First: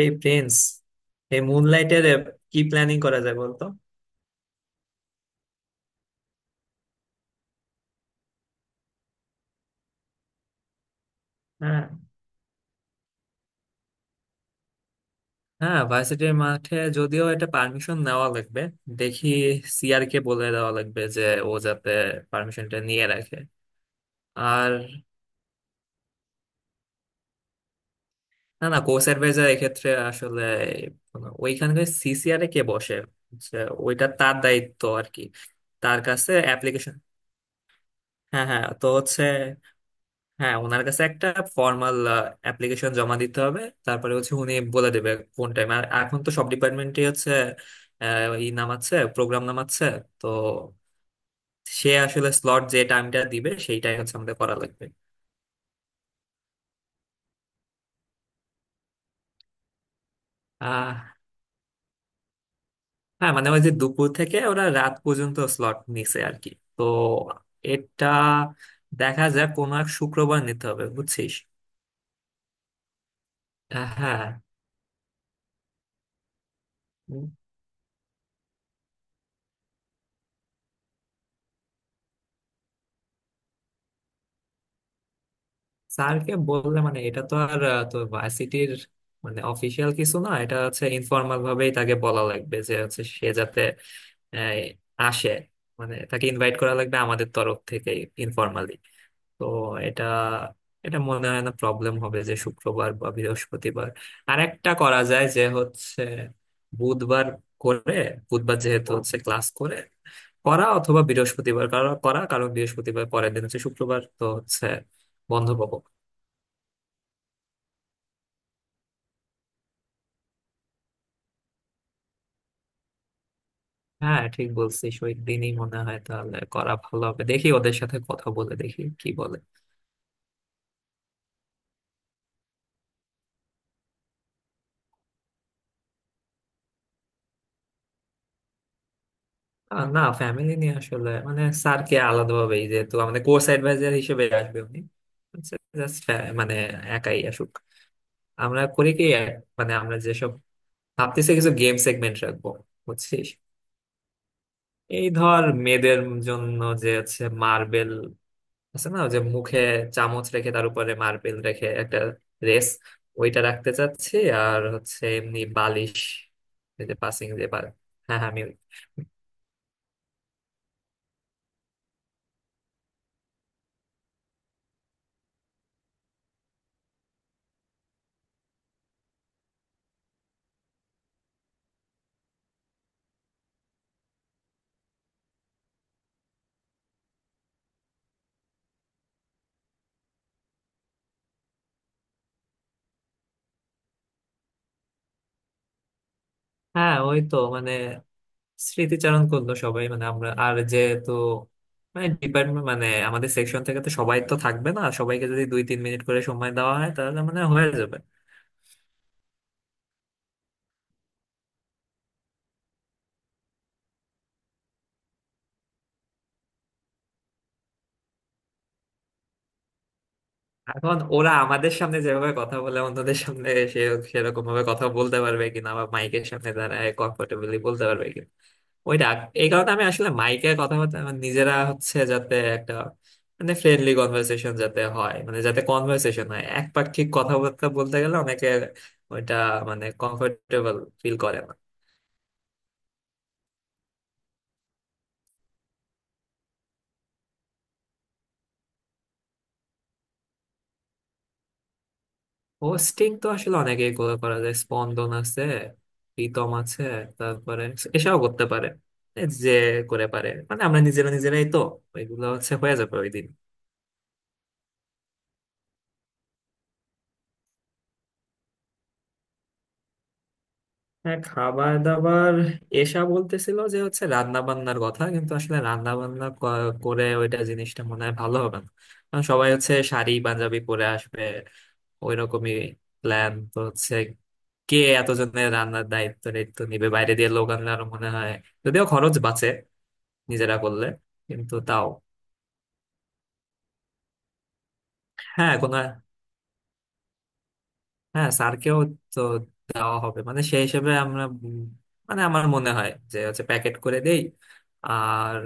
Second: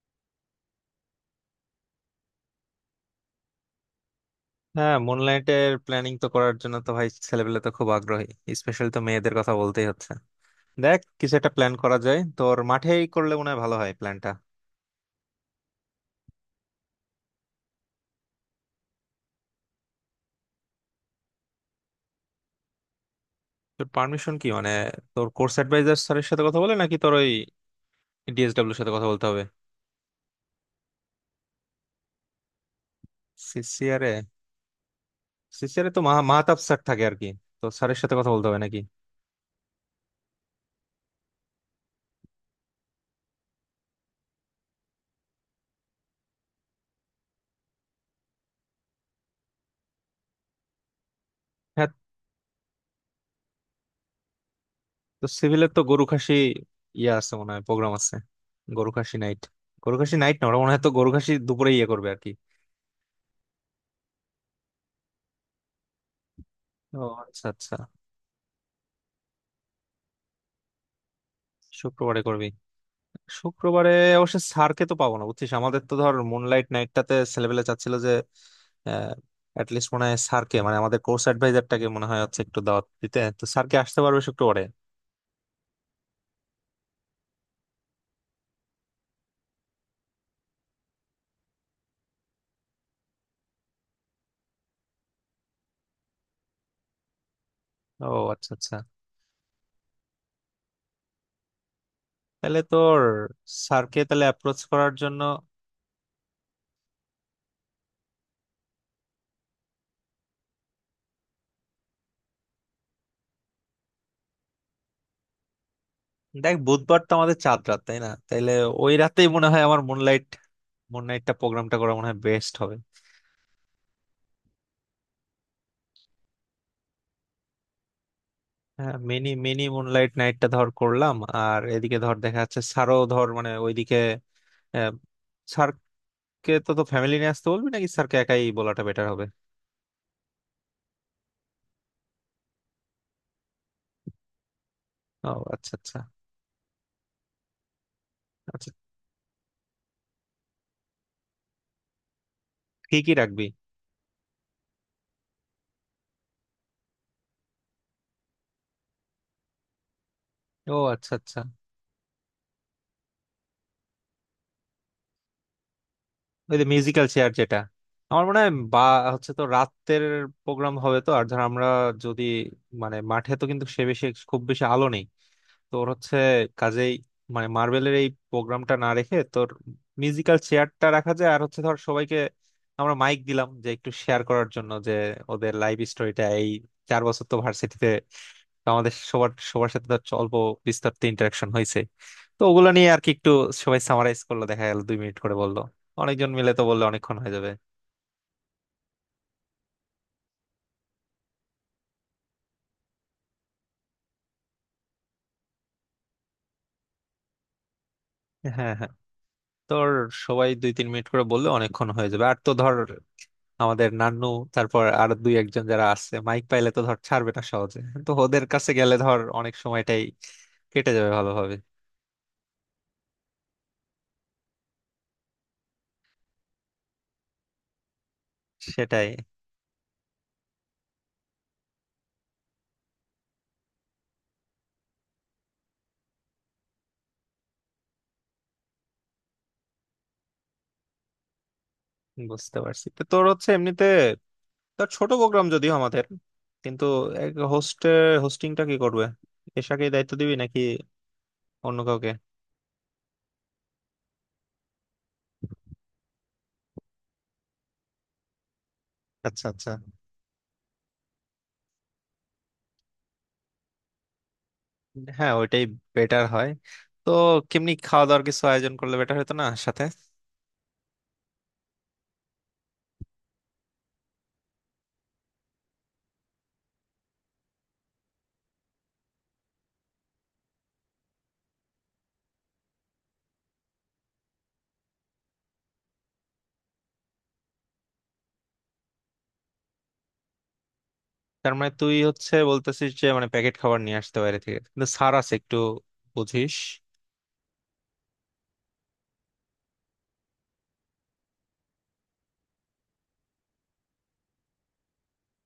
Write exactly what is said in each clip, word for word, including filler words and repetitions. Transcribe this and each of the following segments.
এই প্রিন্স, এই মুনলাইটের কি প্ল্যানিং করা যায় বলতো? হ্যাঁ, মুনলাইটের প্ল্যানিং তো করার জন্য তো ভাই ছেলেপেলে তো খুব আগ্রহী। স্পেশালি তো মেয়েদের কথা বলতেই হচ্ছে। দেখ, কিছু একটা প্ল্যান হ্যাঁ করা যায়, তোর মাঠেই করলে মনে হয় ভালো হয় প্ল্যানটা। হ্যাঁ, ভার্সিটির মাঠে, যদিও এটা পারমিশন নেওয়া লাগবে। দেখি, সিআর কে বলে দেওয়া লাগবে যে ও যাতে পারমিশনটা নিয়ে রাখে। তোর পারমিশন কি মানে, আর তোর কোর্স অ্যাডভাইজার স্যারের সাথে কথা বলে নাকি তোর ওই না ডিএসডব্লিউর না, সাথে কোচ কথা বলতে হবে? অ্যাডভাইজার এক্ষেত্রে আসলে ওইখানকার সিসিআর এ কে বসে, যে ওইটা সিসিআরে। তার দায়িত্ব আর কি। সিসিআরে তার তো মাহ- কাছে মাহতাব স্যার অ্যাপ্লিকেশন। থাকে আর কি। তো স্যারের সাথে কথা হ্যাঁ বলতে হবে হ্যাঁ, নাকি? তো হচ্ছে, হ্যাঁ, ওনার কাছে একটা ফর্মাল অ্যাপ্লিকেশন জমা দিতে হবে। তারপরে হচ্ছে উনি বলে দেবে কোন টাইম। আর এখন তো সব ডিপার্টমেন্টই হচ্ছে আহ, ই নামাচ্ছে, প্রোগ্রাম নামাচ্ছে। তো হ্যাঁ। সে আসলে স্লট যে টাইমটা দিবে সেইটাই হচ্ছে আমাদের করা লাগবে। তো সিভিলের তো গরু খাসি ইয়ে আছে, মনে হয় প্রোগ্রাম আছে। গরু খাসি নাইট। গরু খাসি নাইট না, ওরা মনে হয় তো আহ গরু খাসি দুপুরে ইয়ে করবে আর কি। হ্যাঁ, মানে ওই যে দুপুর থেকে ওরা রাত পর্যন্ত স্লট নিছে আর কি। তো ও আচ্ছা আচ্ছা। এটা দেখা যায় কোনো এক শুক্রবার নিতে হবে, বুঝছিস। শুক্রবারে করবি? আহ, শুক্রবারে হ্যাঁ। অবশ্য স্যারকে তো পাবো না, বুঝছিস। আমাদের তো ধর মুনলাইট নাইটটাতে ছেলেবেলে চাচ্ছিল যে অ্যাটলিস্ট মনে হয় স্যারকে মানে আমাদের কোর্স অ্যাডভাইজারটাকে মনে হয় হচ্ছে একটু দাওয়াত দিতে, তো স্যারকে আসতে পারবে শুক্রবারে? স্যারকে বললে মানে এটা তো আর আহ, তো ভার্সিটির মানে অফিসিয়াল কিছু না, এটা হচ্ছে ইনফর্মাল ভাবেই তাকে বলা লাগবে যে হচ্ছে সে যাতে আহ, আসে। মানে তাকে ইনভাইট করা লাগবে আমাদের তরফ থেকে ও আচ্ছা ইনফর্মালি। আচ্ছা। তো এটা, এটা মনে হয় না প্রবলেম হবে, যে তাহলে শুক্রবার তোর বা বৃহস্পতিবার। স্যারকে তাহলে আর অ্যাপ্রোচ একটা করার করা জন্য। যায় যে হচ্ছে বুধবার করে, বুধবার যেহেতু হচ্ছে ক্লাস করে করা, অথবা বৃহস্পতিবার করা করা, কারণ বৃহস্পতিবার পরের দিন হচ্ছে শুক্রবার, তো হচ্ছে বন্ধ পাবো। দেখ, বুধবার তো আমাদের চাঁদ রাত তাই না? তাইলে ওই রাতেই মনে হয় আমার মুনলাইট মুনলাইটটা প্রোগ্রামটা করা মনে হয় বেস্ট হবে। হ্যাঁ ঠিক বলছিস, ওই দিনই মনে হয় তাহলে করা ভালো হবে। দেখি ওদের সাথে কথা বলে, দেখি হ্যাঁ, কি মিনি বলে। মিনি মুনলাইট নাইটটা ধর করলাম। আর এদিকে ধর দেখা যাচ্ছে স্যারও ধর মানে ওইদিকে আহ, কে তো তো ফ্যামিলি নিয়ে আসতে বলবি নাকি স্যারকে একাই বলাটা বেটার হবে? আহ, না, ফ্যামিলি নিয়ে আসলে মানে স্যারকে আলাদাভাবে, যেহেতু আমাদের কোর্স অ্যাডভাইজার হিসেবে আসবে উনি। ও আচ্ছা আচ্ছা। Just, আহ, মানে একাই আসুক। আমরা আচ্ছা, করি কি আহ, মানে, আমরা যেসব ভাবতেছি, কিছু গেম সেগমেন্ট রাখবো, কি কি বুঝছিস। রাখবি? এই ধর মেয়েদের জন্য যে আছে মার্বেল, আছে না, যে মুখে চামচ রেখে তার ও উপরে আচ্ছা মার্বেল আচ্ছা। রেখে একটা রেস, ওইটা রাখতে চাচ্ছি। আর হচ্ছে এমনি বালিশ, ওই যে এই যে মিউজিক্যাল পাসিং চেয়ার যে যেটা। বা- হ্যাঁ আমার হ্যাঁ মনে আমি। হয় বা হচ্ছে, তো রাতের প্রোগ্রাম হবে তো, আর ধর আমরা যদি মানে মাঠে তো কিন্তু সে বেশি, খুব বেশি আলো নেই তোর হচ্ছে, কাজেই মানে মার্বেলের এই প্রোগ্রামটা না রেখে তোর মিউজিক্যাল চেয়ারটা রাখা যায়। আর হচ্ছে ধর সবাইকে আমরা মাইক দিলাম যে একটু শেয়ার করার জন্য যে ওদের লাইফ স্টোরিটা। এই চার বছর তো ভার্সিটিতে আমাদের সবার সবার সাথে ধর অল্প বিস্তারিত ইন্টারাকশন হয়েছে, তো ওগুলো নিয়ে আর কি একটু সবাই সামারাইজ করলো, দেখা গেল দুই মিনিট করে বললো, অনেকজন মিলে তো বললে হ্যাঁ অনেকক্ষণ ওই হয়ে তো, যাবে। মানে স্মৃতিচারণ করলো সবাই, মানে আমরা, আর যেহেতু মানে ডিপার্টমেন্ট মানে আমাদের সেকশন থেকে তো সবাই তো থাকবে না, সবাইকে যদি দুই তিন মিনিট করে সময় দেওয়া হয় তাহলে মানে হয়ে যাবে। হ্যাঁ হ্যাঁ। তোর সবাই দুই তিন মিনিট করে বললে অনেকক্ষণ হয়ে যাবে, আর তো ধর আমাদের নান্নু, তারপর আর দুই একজন যারা আছে, মাইক পাইলে তো ধর ছাড়বে না সহজে। তো ওদের কাছে গেলে ধর অনেক সময়টাই কেটে এখন যাবে ওরা ভালোভাবে। আমাদের সামনে যেভাবে কথা বলে, অন্যদের সামনে সে সেরকম ভাবে কথা বলতে পারবে কিনা, বা মাইকের সামনে দাঁড়ায় কমফোর্টেবলি বলতে পারবে ওইটা। সেটাই। এই কারণে আমি আসলে মাইকের কথা বলতে আমার নিজেরা হচ্ছে, যাতে একটা মানে ফ্রেন্ডলি কনভারসেশন যাতে হয়, মানে যাতে কনভারসেশন হয়, একপাক্ষিক কথাবার্তা বলতে গেলে অনেকে ওইটা মানে কমফোর্টেবল ফিল করে না। বুঝতে পারছি, তো তোর হচ্ছে এমনিতে তার ছোট প্রোগ্রাম যদিও আমাদের, কিন্তু হোস্টে হোস্টিংটা কি করবে? এশাকেই দায়িত্ব দিবি নাকি অন্য কাউকে? হোস্টিং তো আসলে অনেকেই করে, করা যায়, স্পন্দন আছে, প্রীতম আছে, তারপরে এসবও করতে পারে, এ আচ্ছা যে আচ্ছা। করে পারে। মানে আমরা নিজেরা নিজেরাই তো ওইগুলো হচ্ছে হয়ে যাবে ওই দিন। হ্যাঁ, ওইটাই বেটার হয়। তো কেমনি খাওয়া দাওয়ার কিছু আয়োজন করলে বেটার হতো না সাথে? হ্যাঁ খাবার দাবার, এসা বলতেছিল যে হচ্ছে রান্না বান্নার কথা, কিন্তু আসলে রান্না বান্না ক- করে, ওইটা জিনিসটা মনে হয় ভালো হবে না। কারণ সবাই হচ্ছে শাড়ি পাঞ্জাবি পরে আসবে, ওইরকমই প্ল্যান তো হচ্ছে। কে এতজনের রান্নার দায়িত্ব দায়িত্ব নিবে? বাইরে দিয়ে লোক আনলে আরো মনে হয়, যদিও খরচ বাঁচে নিজেরা করলে, তার কিন্তু মানে তাও। তুই হচ্ছে বলতেছিস যে মানে প্যাকেট খাবার নিয়ে আসতে বাইরে থেকে, কিন্তু ছাড় আছে হ্যাঁ একটু, কোনো, বুঝিস। হ্যাঁ স্যারকেও তো দেওয়া হবে মানে সেই হিসেবে আমরা উম, মানে আমার মনে হয় যে হচ্ছে প্যাকেট করে দেই। আর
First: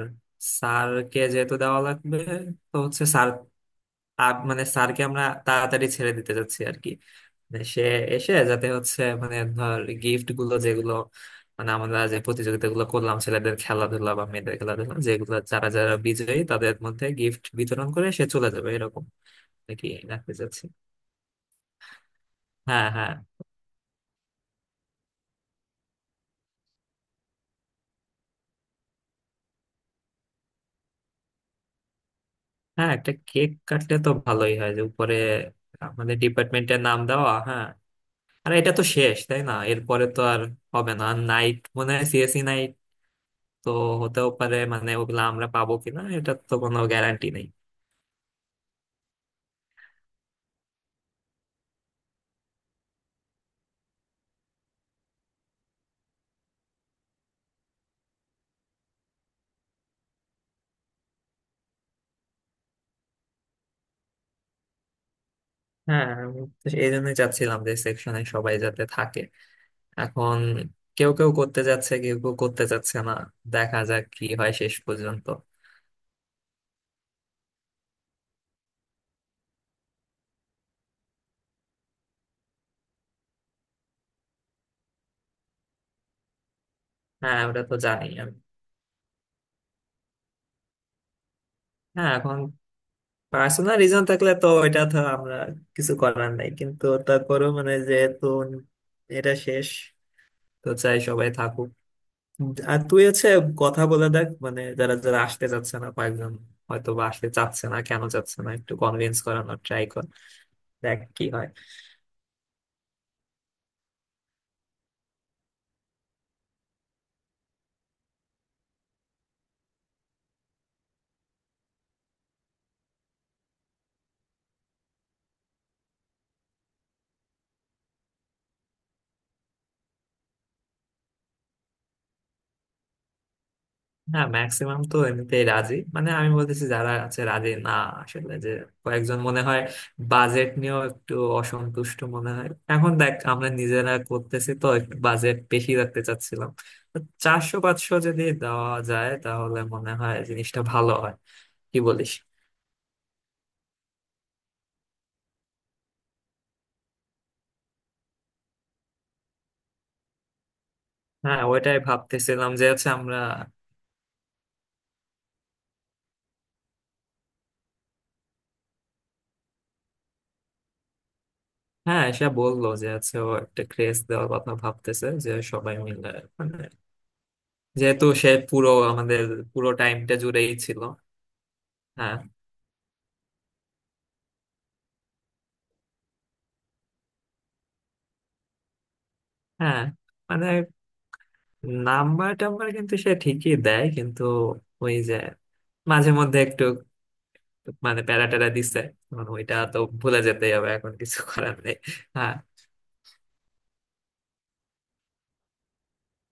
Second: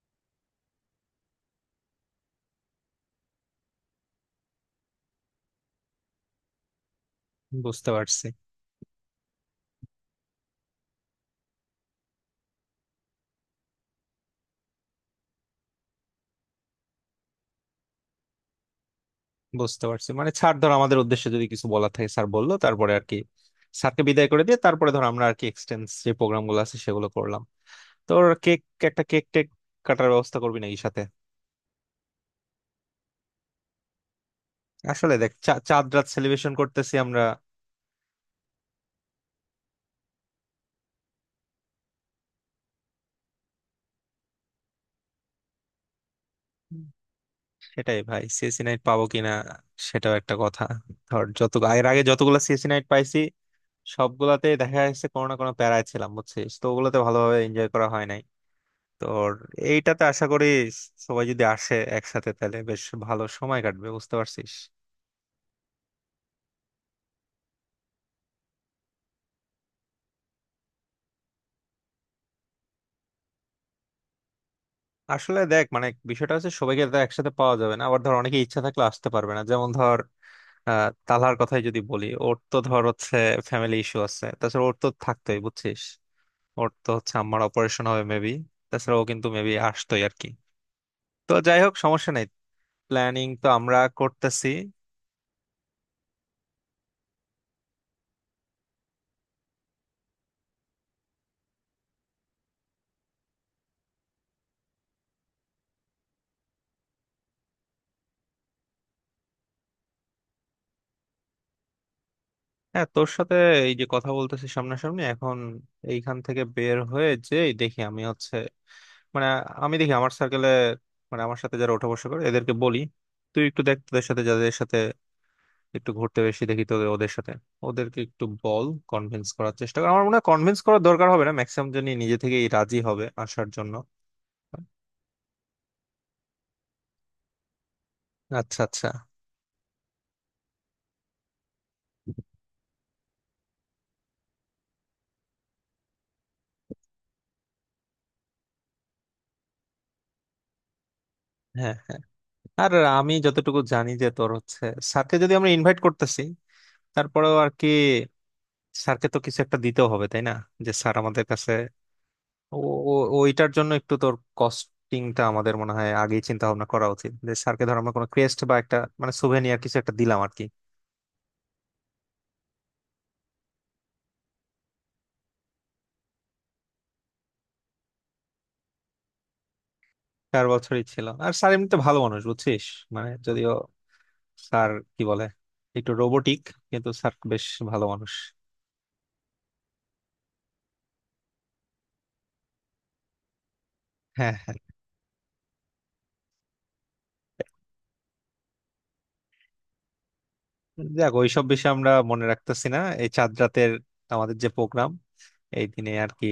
স্যারকে যেহেতু দেওয়া লাগবে, তো হচ্ছে স্যার আপ- মানে স্যারকে আমরা তাড়াতাড়ি ছেড়ে দিতে যাচ্ছি আর কি। মানে সে বুঝতে পারছি। এসে যাতে হচ্ছে মানে ধর গিফট গুলো যেগুলো, মানে আমরা যে প্রতিযোগিতা গুলো করলাম ছেলেদের খেলাধুলা বা মেয়েদের খেলাধুলা, যেগুলো যারা যারা বিজয়ী তাদের মধ্যে গিফট বিতরণ করে সে চলে যাবে, এরকম বুঝতে নাকি পারছি মানে, রাখতে ছাড় চাচ্ছি। ধর আমাদের উদ্দেশ্যে যদি কিছু বলার থাকে স্যার বললো, হ্যাঁ তারপরে আর হ্যাঁ কি স্যারকে বিদায় করে দিয়ে তারপরে ধর আমরা আর কি এক্সটেন্স যে প্রোগ্রাম গুলো আছে সেগুলো করলাম। তোর কেক, একটা কেক টেক কাটার ব্যবস্থা করবি নাকি সাথে? হ্যাঁ, একটা কেক কাটলে তো ভালোই হয়, যে আসলে উপরে দেখ, চা- চাঁদ রাত আমাদের সেলিব্রেশন ডিপার্টমেন্টের করতেছি নাম আমরা। দেওয়া। হ্যাঁ আর এটা তো শেষ, তাই না, এরপরে তো আর হবে না নাইট, মনে হয় সিএসি নাইট তো হতেও পারে, মানে ওগুলো আমরা পাবো কিনা এটা তো কোনো হুম। গ্যারান্টি নেই। সেটাই ভাই, সিএসি নাইট পাবো কিনা সেটাও একটা কথা। ধর যত এর আগে যতগুলো সিএসি নাইট পাইছি, সবগুলাতেই দেখা যাচ্ছে কোনো না কোনো প্যারায় ছিলাম, বুঝছিস, তো ওগুলোতে ভালোভাবে এনজয় করা হয় নাই। তোর এইটাতে আশা করি সবাই যদি আসে একসাথে, তাহলে বেশ ভালো সময় কাটবে, বুঝতে পারছিস। হ্যাঁ আমি তো এই জন্যই চাচ্ছিলাম যে সেকশনে সবাই যাতে থাকে। এখন কেউ কেউ করতে যাচ্ছে, কেউ কেউ করতে যাচ্ছে না। দেখা যাক কি হয় শেষ পর্যন্ত। আসলে দেখ মানে বিষয়টা হচ্ছে সবাইকে তো একসাথে পাওয়া যাবে না, আবার ধর অনেকে ইচ্ছা থাকলে আসতে পারবে না, যেমন ধর আহ তালহার কথাই যদি বলি, ওর তো ধর হচ্ছে ফ্যামিলি ইস্যু আছে, তাছাড়া ওর তো থাকতোই বুঝছিস। ওর তো হচ্ছে হ্যাঁ আম্মার ওটা তো অপারেশন হবে জানি মেবি। আমি। তাছাড়া ও কিন্তু মেবি আসতোই আর কি। তো যাই হোক সমস্যা হ্যাঁ নেই, এখন প্ল্যানিং তো পার্সোনাল আমরা রিজন থাকলে তো করতেছি। এটা তো আমরা কিছু করার নাই, কিন্তু তারপরেও মানে যেহেতু এটা শেষ, তো চাই সবাই থাকুক। আর তুই হচ্ছে কথা বলে দেখ, মানে যারা যারা আসতে চাচ্ছে না, কয়েকজন হয়তো বা আসতে চাচ্ছে না, কেন চাচ্ছে না একটু কনভিন্স করানোর ট্রাই কর, দেখ কি হয়। হ্যাঁ তোর সাথে এই যে কথা বলতেছি সামনাসামনি এখন, এইখান থেকে বের হয়ে যে দেখি আমি হচ্ছে মানে, আমি দেখি আমার সার্কেলে মানে আমার সাথে যারা ওঠা বসা করে এদেরকে বলি। তুই একটু দেখ তোদের সাথে যাদের সাথে একটু ঘুরতে বেশি দেখি তোদের, ওদের সাথে ওদেরকে একটু বল, কনভিন্স করার চেষ্টা কর। আমার মনে হয় কনভিন্স করার দরকার হবে না, ম্যাক্সিমাম জনই নিজে থেকেই রাজি হবে আসার জন্য। হ্যাঁ ম্যাক্সিমাম তো এমনিতেই রাজি, মানে আমি বলতেছি যারা আছে রাজি না আসলে, যে আচ্ছা আচ্ছা। কয়েকজন মনে হয় বাজেট নিয়েও একটু অসন্তুষ্ট মনে হয়। এখন দেখ আমরা নিজেরা করতেছি, তো একটু বাজেট বেশি রাখতে চাচ্ছিলাম, তো চারশো পাঁচশো যদি দেওয়া যায় তাহলে মনে হয় জিনিসটা ভালো হয়, হ্যাঁ কি হ্যাঁ। বলিস? আর আমি যতটুকু জানি যে তোর হচ্ছে স্যারকে যদি আমরা ইনভাইট করতেছি, তারপরেও আর কি স্যারকে তো কিছু একটা দিতেও হবে তাই না, যে স্যার আমাদের হ্যাঁ কাছে। ওইটাই ভাবতেছিলাম ও, যে হচ্ছে ও- আমরা, ওইটার জন্য একটু তোর কস্টিংটা আমাদের মনে হয় আগেই চিন্তা ভাবনা করা উচিত, যে স্যারকে ধর আমরা কোনো ক্রেস্ট বা একটা মানে সুভেনিয়ার কিছু একটা দিলাম আর কি। হ্যাঁ এসে বললো যে হচ্ছে ও একটা ক্রেজ দেওয়ার কথা ভাবতেছে যে সবাই মিলে, মানে যেহেতু সে পুরো আমাদের পুরো টাইমটা চার জুড়েই ছিল। বছরই ছিল আর স্যার এমনিতে ভালো হ্যাঁ মানুষ বুঝছিস। মানে যদিও স্যার কি বলে একটু রোবোটিক, কিন্তু স্যার বেশ ভালো মানুষ। হ্যাঁ, মানে নাম্বার টাম্বার কিন্তু সে ঠিকই দেয়, কিন্তু হ্যাঁ হ্যাঁ। ওই যে মাঝে মধ্যে একটু মানে প্যারা ট্যারা দিচ্ছে, মানে ওইটা তো ভুলে যেতেই হবে, এখন যাক, কিছু ওইসব করার বিষয় নেই। আমরা মনে হ্যাঁ রাখতেছি না এই চাঁদ রাতের আমাদের যে প্রোগ্রাম এই দিনে আর কি।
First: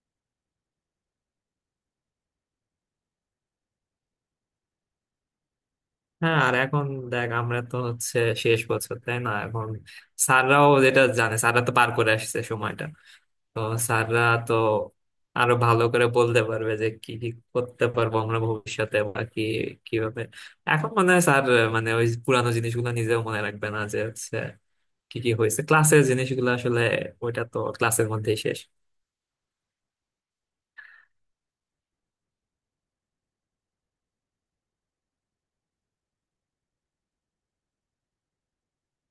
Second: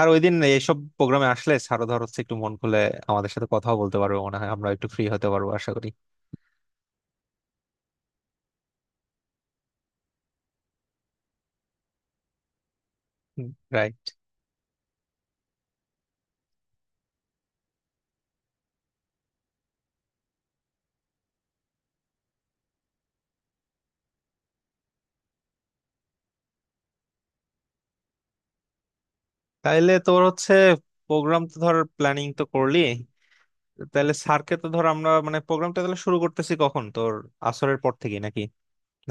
আর ওই দিন এইসব প্রোগ্রামে আসলে স্যারও ধর হচ্ছে একটু মন খুলে আমাদের সাথে কথাও বলতে পারবে, মনে হয় আমরা একটু ফ্রি হতে পারবো আশা করি। হ্যাঁ আর এখন দেখ আমরা তো হচ্ছে শেষ বছর, তাই না। এখন স্যাররাও যেটা জানে, স্যাররা তো পার করে আসছে সময়টা, তো রাইট। স্যাররা তো আরো ভালো করে বলতে পারবে যে কি কি করতে পারবো আমরা ভবিষ্যতে, বা কি কিভাবে। এখন মনে হয় স্যার মানে ওই পুরানো জিনিসগুলো নিজেও মনে রাখবে না, যে হচ্ছে কি কি হয়েছে ক্লাসের জিনিসগুলো আসলে, ওইটা তো ক্লাসের মধ্যেই শেষ। তাইলে তোর হচ্ছে প্রোগ্রাম তো ধর প্ল্যানিং তো করলি, তাহলে স্যারকে তো ধর আমরা মানে প্রোগ্রামটা তাহলে শুরু করতেছি কখন তোর, আসরের পর থেকে নাকি,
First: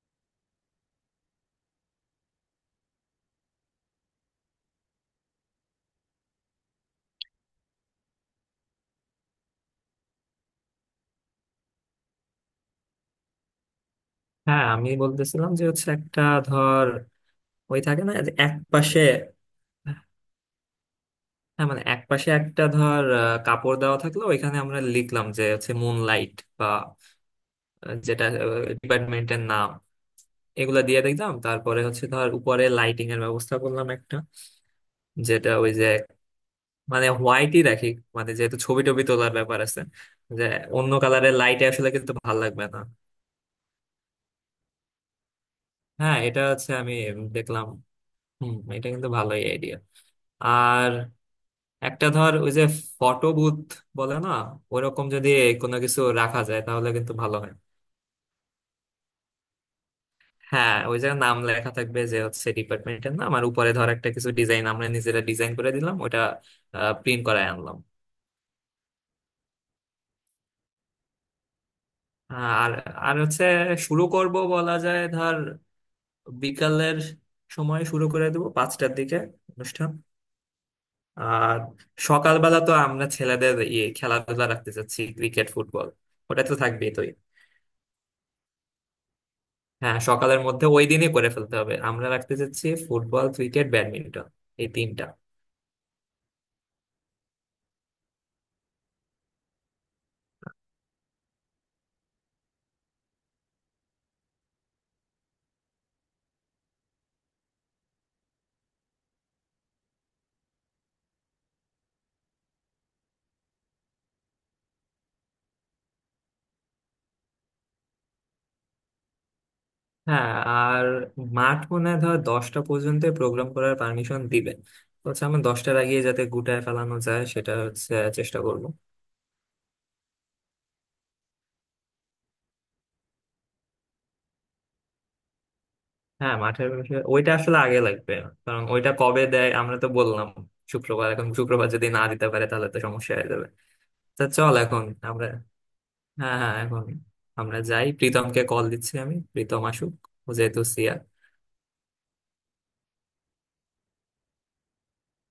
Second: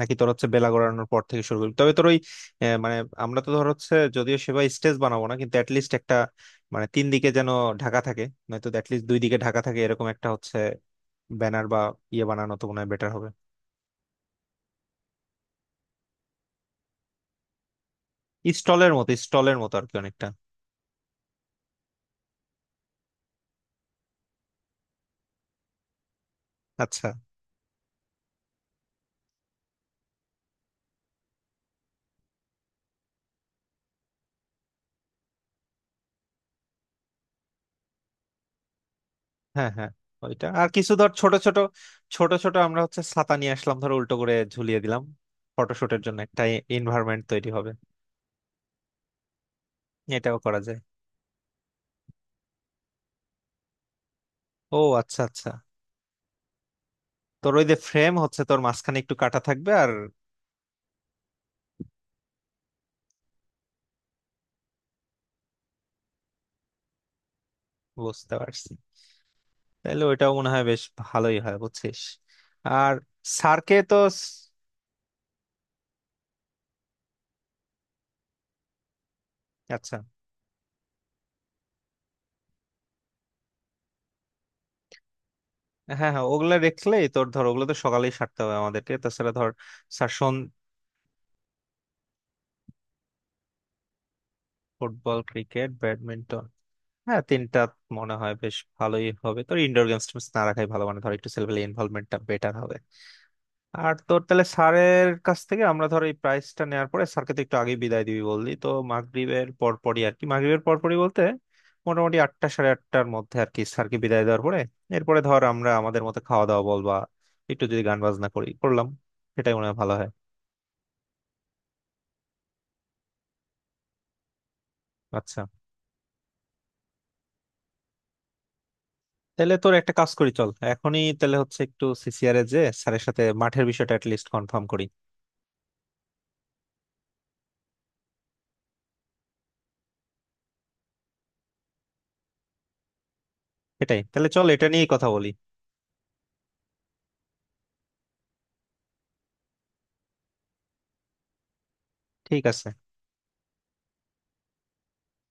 নাকি তোর হচ্ছে বেলা গড়ানোর পর থেকে শুরু করবি? তবে তোর ওই আহ, মানে আমরা তো ধর হচ্ছে যদিও সেভাবে স্টেজ বানাবো না, কিন্তু অ্যাটলিস্ট একটা মানে তিন দিকে যেন ঢাকা থাকে, নয়তো অ্যাটলিস্ট দুই দিকে ঢাকা থাকে, এরকম একটা হচ্ছে ব্যানার বা ইয়ে বানানো তো মনে হয় বেটার হবে। হ্যাঁ আমি বলতেছিলাম যে হচ্ছে একটা ধর ওই থাকে না যে এক স্টলের পাশে। মতো, স্টলের মতো আর কি অনেকটা। হ্যাঁ মানে এক পাশে একটা ধর আহ, কাপড় দেওয়া থাকলো, ওইখানে আমরা লিখলাম যে হচ্ছে মুন লাইট, বা আচ্ছা। আহ, যেটা ডিপার্টমেন্টের নাম, এগুলা দিয়ে দেখলাম। তারপরে হচ্ছে ধর উপরে লাইটিং এর ব্যবস্থা করলাম একটা, যেটা ওই যে, মানে হোয়াইটই রাখি, মানে যেহেতু ছবি টবি তোলার ব্যাপার হ্যাঁ আছে, হ্যাঁ যে ওইটা, আর অন্য কিছু ধর ছোট কালারের ছোট। লাইটে আসলে কিন্তু ছোট ভালো ছোট লাগবে না। আমরা হচ্ছে ছাতা নিয়ে আসলাম, ধর উল্টো করে ঝুলিয়ে দিলাম, ফটোশুটের হ্যাঁ জন্য এটা একটা হচ্ছে আমি এনভায়রনমেন্ট তৈরি দেখলাম, হবে। হম এটা কিন্তু ভালোই আইডিয়া। এটাও করা যায়। আর একটা ধর ওই যে ফটো বুথ বলে না, ও ওরকম আচ্ছা যদি আচ্ছা। কোনো কিছু রাখা যায় তাহলে কিন্তু ভালো হয়। তোর ওই যে ফ্রেম হচ্ছে তোর মাঝখানে একটু কাটা থাকবে আর। হ্যাঁ ওই জায়গায় নাম লেখা থাকবে যে হচ্ছে ডিপার্টমেন্টের নাম, আর উপরে ধর একটা কিছু ডিজাইন আমরা নিজেরা ডিজাইন করে দিলাম, ওটা প্রিন্ট করায় আনলাম। বুঝতে পারছি, তাহলে ওইটাও মনে হয় বেশ ভালোই হয়, বুঝছিস। আর, আর আর হচ্ছে স্যারকে তো শুরু স- করব বলা যায় ধর বিকালের সময়, শুরু করে দেবো পাঁচটার দিকে অনুষ্ঠান। আচ্ছা। আর সকালবেলা তো আমরা ছেলেদের ইয়ে খেলাধুলা রাখতে চাচ্ছি, ক্রিকেট ফুটবল। হ্যাঁ হ্যাঁ, ওটা ওগুলো তো থাকবেই তো, রেখলেই তোর ধর ওগুলো তো সকালেই সারতে হবে আমাদেরকে, তাছাড়া ধর হ্যাঁ স্যার। সকালের মধ্যে ওই দিনই করে ফেলতে হবে। আমরা রাখতে চাচ্ছি ফুটবল ক্রিকেট ব্যাডমিন্টন, এই তিনটা। ফুটবল ক্রিকেট ব্যাডমিন্টন, হ্যাঁ তিনটা মনে হয় বেশ ভালোই হবে। তোর ইনডোর গেমস টেমস না রাখাই ভালো, মানে ধর একটু ছেলেপেলে ইনভলভমেন্টটা বেটার হবে। আর তোর তাহলে স্যারের কাছ থেকে আমরা ধর এই প্রাইসটা নেওয়ার পরে স্যারকে তো একটু আগেই বিদায় দিবি বললি তো, মাগরিবের পরপরই আর কি। মাগরিবের পরপরই বলতে মোটামুটি আটটা সাড়ে আটটার মধ্যে আর কি স্যারকে বিদায় দেওয়ার পরে, এরপরে ধর আমরা আমাদের মতো খাওয়া দাওয়া বল বা একটু যদি গান বাজনা করি করলাম, সেটাই মনে হয় ভালো হয়। হ্যাঁ আর মাঠ মনে হয় ধর দশটা পর্যন্ত প্রোগ্রাম করার পারমিশন দিবে, হচ্ছে আচ্ছা। আমরা দশটার আগে যাতে গুটায় ফেলানো যায় সেটা হচ্ছে চেষ্টা করব। তাহলে তোর একটা কাজ করি, চল এখনই তাহলে হচ্ছে একটু সিসিআর এ যে স্যারের সাথে মাঠের বিষয়টা লিস্ট কনফার্ম করি। হ্যাঁ মাঠের বিষয়ে ওইটা আসলে আগে লাগবে, কারণ ওইটা কবে দেয় আমরা তো বললাম শুক্রবার, এখন শুক্রবার যদি না দিতে পারে তাহলে তো সমস্যা হয়ে যাবে। এটাই, তা তাহলে চল চল এটা এখন নিয়েই কথা আমরা, বলি। হ্যাঁ হ্যাঁ এখন আমরা যাই, প্রীতমকে কল দিচ্ছি আমি, প্রীতম আসুক, ও যেহেতু ঠিক আছে।